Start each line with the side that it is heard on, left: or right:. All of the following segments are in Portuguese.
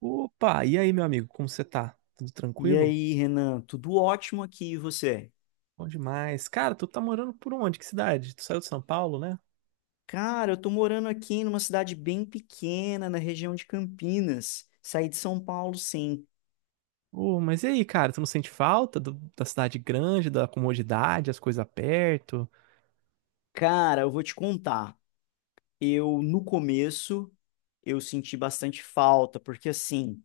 right: Opa, e aí, meu amigo, como você tá? Tudo
left: E
right: tranquilo?
left: aí, Renan, tudo ótimo aqui, e você?
right: Bom demais. Cara, tu tá morando por onde? Que cidade? Tu saiu de São Paulo, né?
left: Cara, eu tô morando aqui numa cidade bem pequena, na região de Campinas. Saí de São Paulo, sim.
right: Oh, mas e aí, cara, tu não sente falta da cidade grande, da comodidade, as coisas perto?
left: Cara, eu vou te contar. Eu, no começo, eu senti bastante falta, porque assim,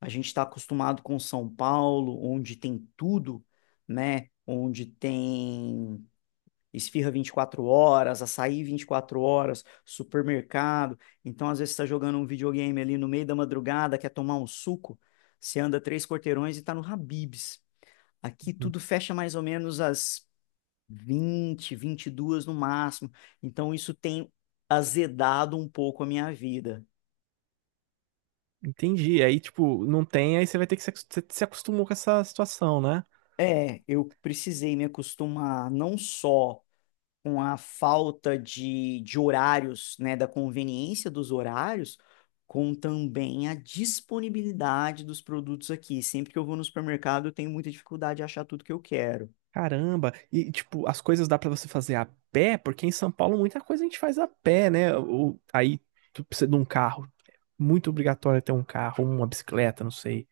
left: a gente tá acostumado com São Paulo, onde tem tudo, né? Onde tem Esfirra 24 horas, açaí 24 horas, supermercado. Então, às vezes, você está jogando um videogame ali no meio da madrugada, quer tomar um suco, você anda três quarteirões e está no Habib's. Aqui
right: Uhum.
left: tudo fecha mais ou menos às 20, 22 no máximo. Então, isso tem azedado um pouco a minha vida.
right: Entendi. Aí, tipo, não tem, aí você vai ter que se, acos- você se acostumou com essa situação, né?
left: É, eu precisei me acostumar não só com a falta de horários, né, da conveniência dos horários, com também a disponibilidade dos produtos aqui. Sempre que eu vou no supermercado, eu tenho muita dificuldade de achar tudo que eu quero.
right: Caramba. E, tipo, as coisas dá pra você fazer a pé? Porque em São Paulo muita coisa a gente faz a pé, né? Ou, aí tu precisa de um carro. É muito obrigatório ter um carro, uma bicicleta, não sei.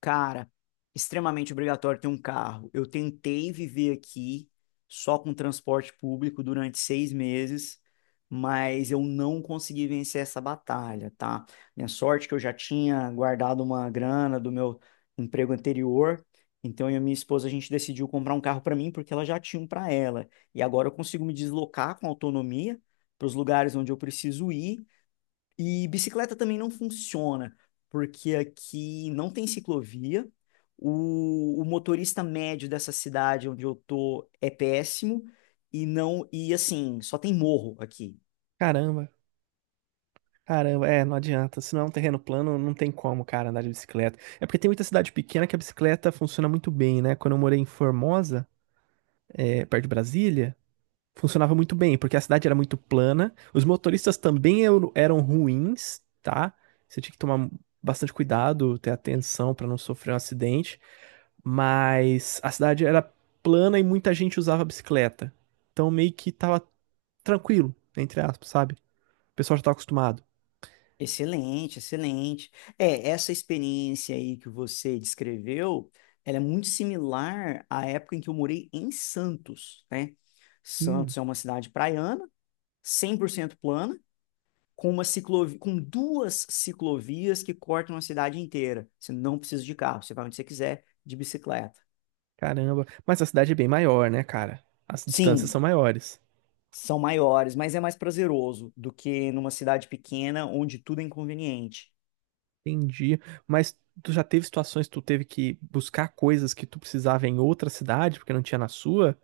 left: Cara, extremamente obrigatório ter um carro. Eu tentei viver aqui só com transporte público durante 6 meses, mas eu não consegui vencer essa batalha, tá? Minha sorte é que eu já tinha guardado uma grana do meu emprego anterior, então eu e minha esposa a gente decidiu comprar um carro para mim porque ela já tinha um para ela. E agora eu consigo me deslocar com autonomia para os lugares onde eu preciso ir e bicicleta também não funciona, porque aqui não tem ciclovia. O motorista médio dessa cidade onde eu tô é péssimo e não e assim, só tem morro aqui.
right: Caramba. Caramba, é, não adianta. Se não é um terreno plano, não tem como, cara, andar de bicicleta. É porque tem muita cidade pequena que a bicicleta funciona muito bem, né? Quando eu morei em Formosa, é, perto de Brasília, funcionava muito bem, porque a cidade era muito plana. Os motoristas também eram ruins, tá? Você tinha que tomar bastante cuidado, ter atenção pra não sofrer um acidente. Mas a cidade era plana e muita gente usava bicicleta. Então meio que tava tranquilo, entre aspas, sabe? O pessoal já tava acostumado.
left: Excelente, excelente. É, essa experiência aí que você descreveu, ela é muito similar à época em que eu morei em Santos, né? Santos é uma cidade praiana, 100% plana, com uma ciclovia, com duas ciclovias que cortam a cidade inteira. Você não precisa de carro, você vai onde você quiser, de bicicleta.
right: Caramba. Mas a cidade é bem maior, né, cara? As distâncias são
left: Sim,
right: maiores.
left: são maiores, mas é mais prazeroso do que numa cidade pequena onde tudo é inconveniente.
right: Entendi. Mas tu já teve situações que tu teve que buscar coisas que tu precisava em outra cidade porque não tinha na sua?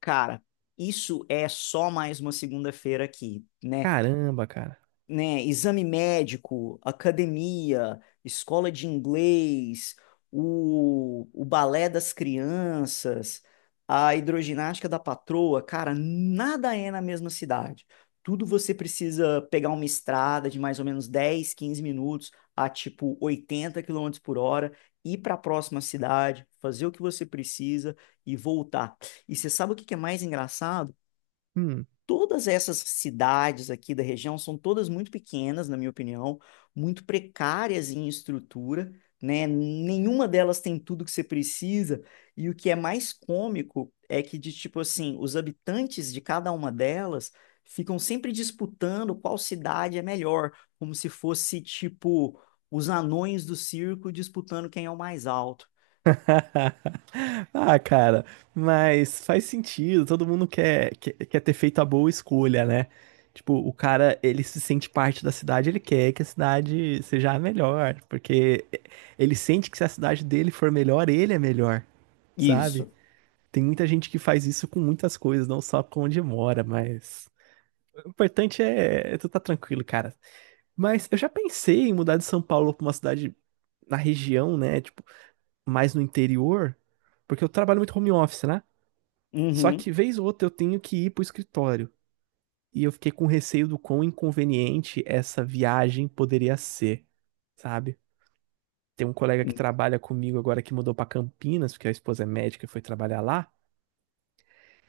left: Cara, isso é só mais uma segunda-feira aqui, né?
right: Caramba, cara.
left: Né, Exame médico, academia, escola de inglês, o balé das crianças, a hidroginástica da patroa, cara, nada é na mesma cidade. Tudo você precisa pegar uma estrada de mais ou menos 10, 15 minutos a tipo 80 km/h, ir para a próxima cidade, fazer o que você precisa e voltar. E você sabe o que que é mais engraçado?
right: Hum.
left: Todas essas cidades aqui da região são todas muito pequenas, na minha opinião, muito precárias em estrutura, né? Nenhuma delas tem tudo que você precisa. E o que é mais cômico é que, de tipo assim, os habitantes de cada uma delas ficam sempre disputando qual cidade é melhor, como se fosse, tipo, os anões do circo disputando quem é o mais alto.
right: Ah, cara, mas faz sentido. Todo mundo quer, quer ter feito a boa escolha, né? Tipo, o cara, ele se sente parte da cidade, ele quer que a cidade seja a melhor, porque ele sente que se a cidade dele for melhor, ele é melhor, sabe?
left: Isso.
right: Tem muita gente que faz isso com muitas coisas, não só com onde mora, mas. O importante é tu tá tranquilo, cara. Mas eu já pensei em mudar de São Paulo pra uma cidade na região, né? Tipo, mais no interior, porque eu trabalho muito home office, né? Só que
left: Uhum.
right: vez ou outra eu tenho que ir pro escritório. E eu fiquei com receio do quão inconveniente essa viagem poderia ser, sabe? Tem um colega que trabalha comigo agora que mudou pra Campinas, porque a esposa é médica e foi trabalhar lá.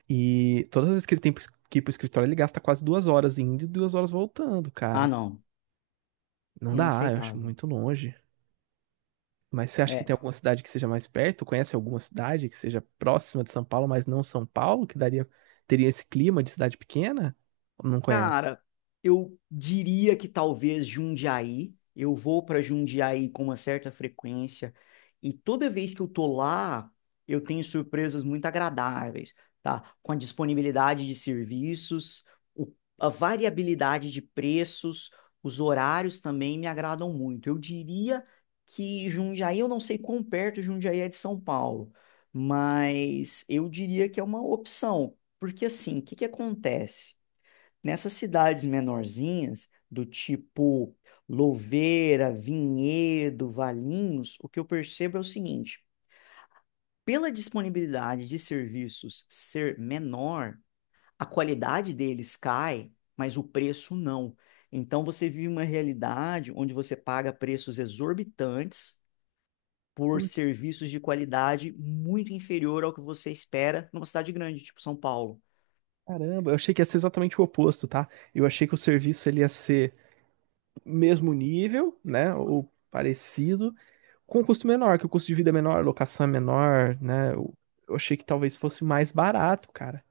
right: E todas as vezes que ele tem que ir pro escritório, ele gasta quase 2 horas indo e 2 horas voltando,
left: Ah,
right: cara.
left: não.
right: Não dá, eu acho
left: Inaceitável.
right: muito longe. Mas você acha que
left: É.
right: tem alguma cidade que seja mais perto? Conhece alguma cidade que seja próxima de São Paulo, mas não São Paulo, que daria, teria esse clima de cidade pequena? Ou não conhece?
left: Cara, eu diria que talvez Jundiaí. Eu vou para Jundiaí com uma certa frequência e toda vez que eu tô lá, eu tenho surpresas muito agradáveis, tá? Com a disponibilidade de serviços, o- a variabilidade de preços, os horários também me agradam muito. Eu diria que Jundiaí, eu não sei quão perto Jundiaí é de São Paulo, mas eu diria que é uma opção, porque assim, o que que acontece? Nessas cidades menorzinhas, do tipo Louveira, Vinhedo, Valinhos, o que eu percebo é o seguinte: pela disponibilidade de serviços ser menor, a qualidade deles cai, mas o preço não. Então você vive uma realidade onde você paga preços exorbitantes por
right: Putz,
left: serviços de qualidade muito inferior ao que você espera numa cidade grande, tipo São Paulo.
right: caramba, eu achei que ia ser exatamente o oposto, tá? Eu achei que o serviço ele ia ser mesmo nível, né? Ou parecido, com um custo menor, que o custo de vida é menor, a locação é menor, né? Eu achei que talvez fosse mais barato, cara.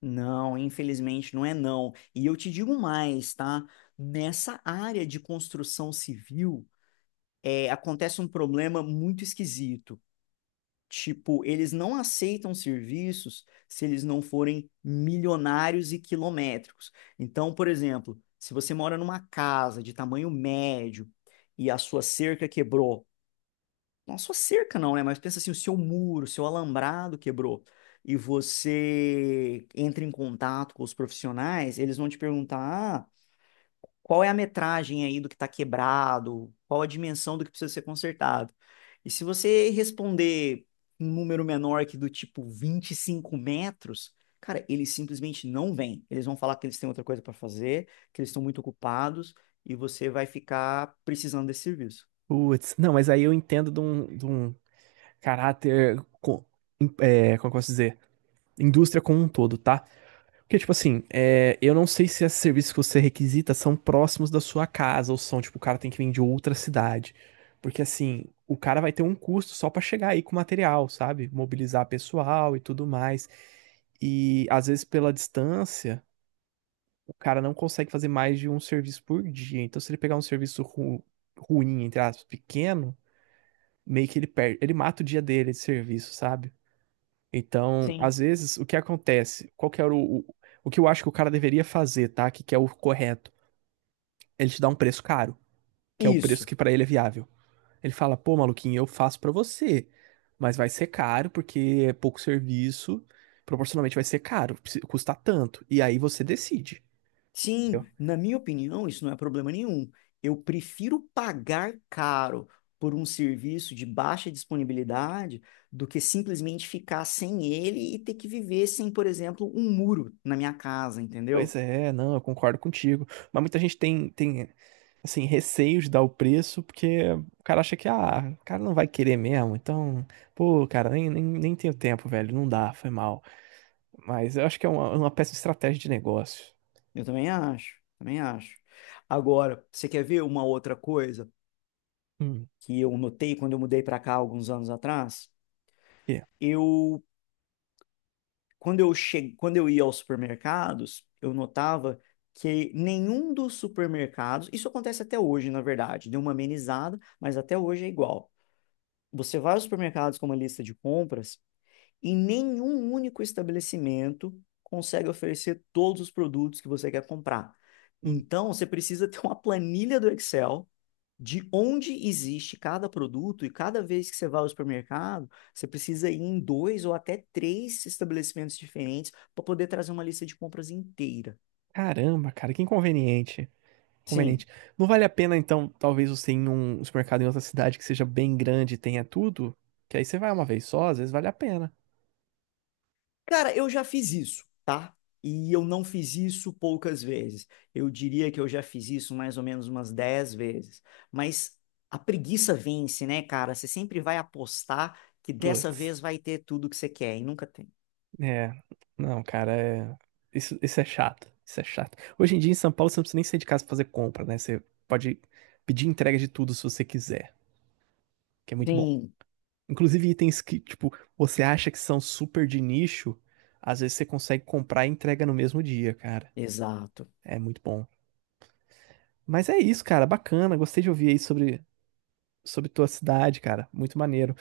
left: Não, infelizmente não é não. E eu te digo mais, tá? Nessa área de construção civil, é, acontece um problema muito esquisito. Tipo, eles não aceitam serviços se eles não forem milionários e quilométricos. Então, por exemplo, se você mora numa casa de tamanho médio e a sua cerca quebrou, não só cerca não, né? Mas pensa assim, o seu muro, o seu alambrado quebrou e você entra em contato com os profissionais, eles vão te perguntar, ah, qual é a metragem aí do que está quebrado, qual a dimensão do que precisa ser consertado. E se você responder um número menor que do tipo 25 metros, cara, eles simplesmente não vêm. Eles vão falar que eles têm outra coisa para fazer, que eles estão muito ocupados e você vai ficar precisando desse serviço.
right: Putz, não, mas aí eu entendo de um caráter, co- é, como eu posso dizer? Indústria como um todo, tá? Porque, tipo assim, é, eu não sei se esses serviços que você requisita são próximos da sua casa, ou são, tipo, o cara tem que vir de outra cidade. Porque, assim, o cara vai ter um custo só pra chegar aí com o material, sabe? Mobilizar pessoal e tudo mais. E, às vezes, pela distância. O cara não consegue fazer mais de um serviço por dia. Então, se ele pegar um ruim, entre aspas, pequeno, meio que ele perde, ele mata o dia dele de serviço, sabe? Então,
left: Sim.
right: às vezes, o que acontece? Qual que era o que eu acho que o cara deveria fazer, tá? Que é o correto. Ele te dá um preço caro, que é o preço
left: Isso.
right: que pra ele é viável. Ele fala, pô, maluquinho, eu faço pra você, mas vai ser caro porque é pouco serviço, proporcionalmente vai ser custa tanto. E aí você decide.
left: Sim, na minha opinião, isso não é problema nenhum. Eu prefiro pagar caro por um serviço de baixa disponibilidade do que simplesmente ficar sem ele e ter que viver sem, por exemplo, um muro na minha casa,
right: Pois
left: entendeu?
right: é, não, eu concordo contigo. Mas muita gente tem, tem assim, receio de dar o preço, porque o cara acha que, ah, o cara não vai querer mesmo. Então, pô, cara, nem tenho tempo, velho. Não dá, foi mal. Mas eu acho que é uma péssima estratégia de negócio.
left: Eu também acho, também acho. Agora, você quer ver uma outra coisa
right: Hum,
left: que eu notei quando eu mudei para cá alguns anos atrás?
right: quê?
left: Eu quando eu che... Quando eu ia aos supermercados, eu notava que nenhum dos supermercados, isso acontece até hoje, na verdade, deu uma amenizada, mas até hoje é igual. Você vai aos supermercados com uma lista de compras e nenhum único estabelecimento consegue oferecer todos os produtos que você quer comprar.
right: Hum,
left: Então, você precisa ter uma planilha do Excel de onde existe cada produto e cada vez que você vai ao supermercado, você precisa ir em dois ou até três estabelecimentos diferentes para poder trazer uma lista de compras inteira.
right: caramba, cara, que inconveniente.
left: Sim.
right: Conveniente Não vale a pena, então, talvez você ir em um supermercado em outra cidade que seja bem grande e tenha tudo? Que aí você vai uma vez só, às vezes vale a pena.
left: Cara, eu já fiz isso, tá? E eu não fiz isso poucas vezes. Eu diria que eu já fiz isso mais ou menos umas 10 vezes. Mas a preguiça vence, né, cara? Você sempre vai apostar que dessa
right: Putz.
left: vez vai ter tudo que você quer e nunca tem.
right: É, não, cara, é... Isso é chato, isso é chato. Hoje em dia em São Paulo você não precisa nem sair de casa pra fazer compra, né? Você pode pedir entrega de tudo se você quiser, que é muito bom.
left: Sim,
right: Inclusive itens que, tipo, você acha que são super de nicho, às vezes você consegue comprar e entrega no mesmo dia, cara.
left: exato.
right: É muito bom. Mas é isso, cara, bacana, gostei de ouvir aí sobre, sobre tua cidade, cara, muito maneiro.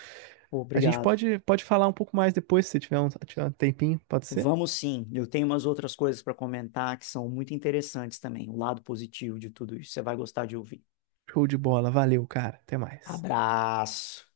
left: Pô,
right: A gente
left: Obrigado.
right: pode, pode falar um pouco mais depois, se tiver um, tiver um tempinho, pode ser?
left: Vamos sim, eu tenho umas outras coisas para comentar que são muito interessantes também, o lado positivo de tudo isso. Você vai gostar de ouvir.
right: Show de bola, valeu, cara, até mais.
left: Abraço!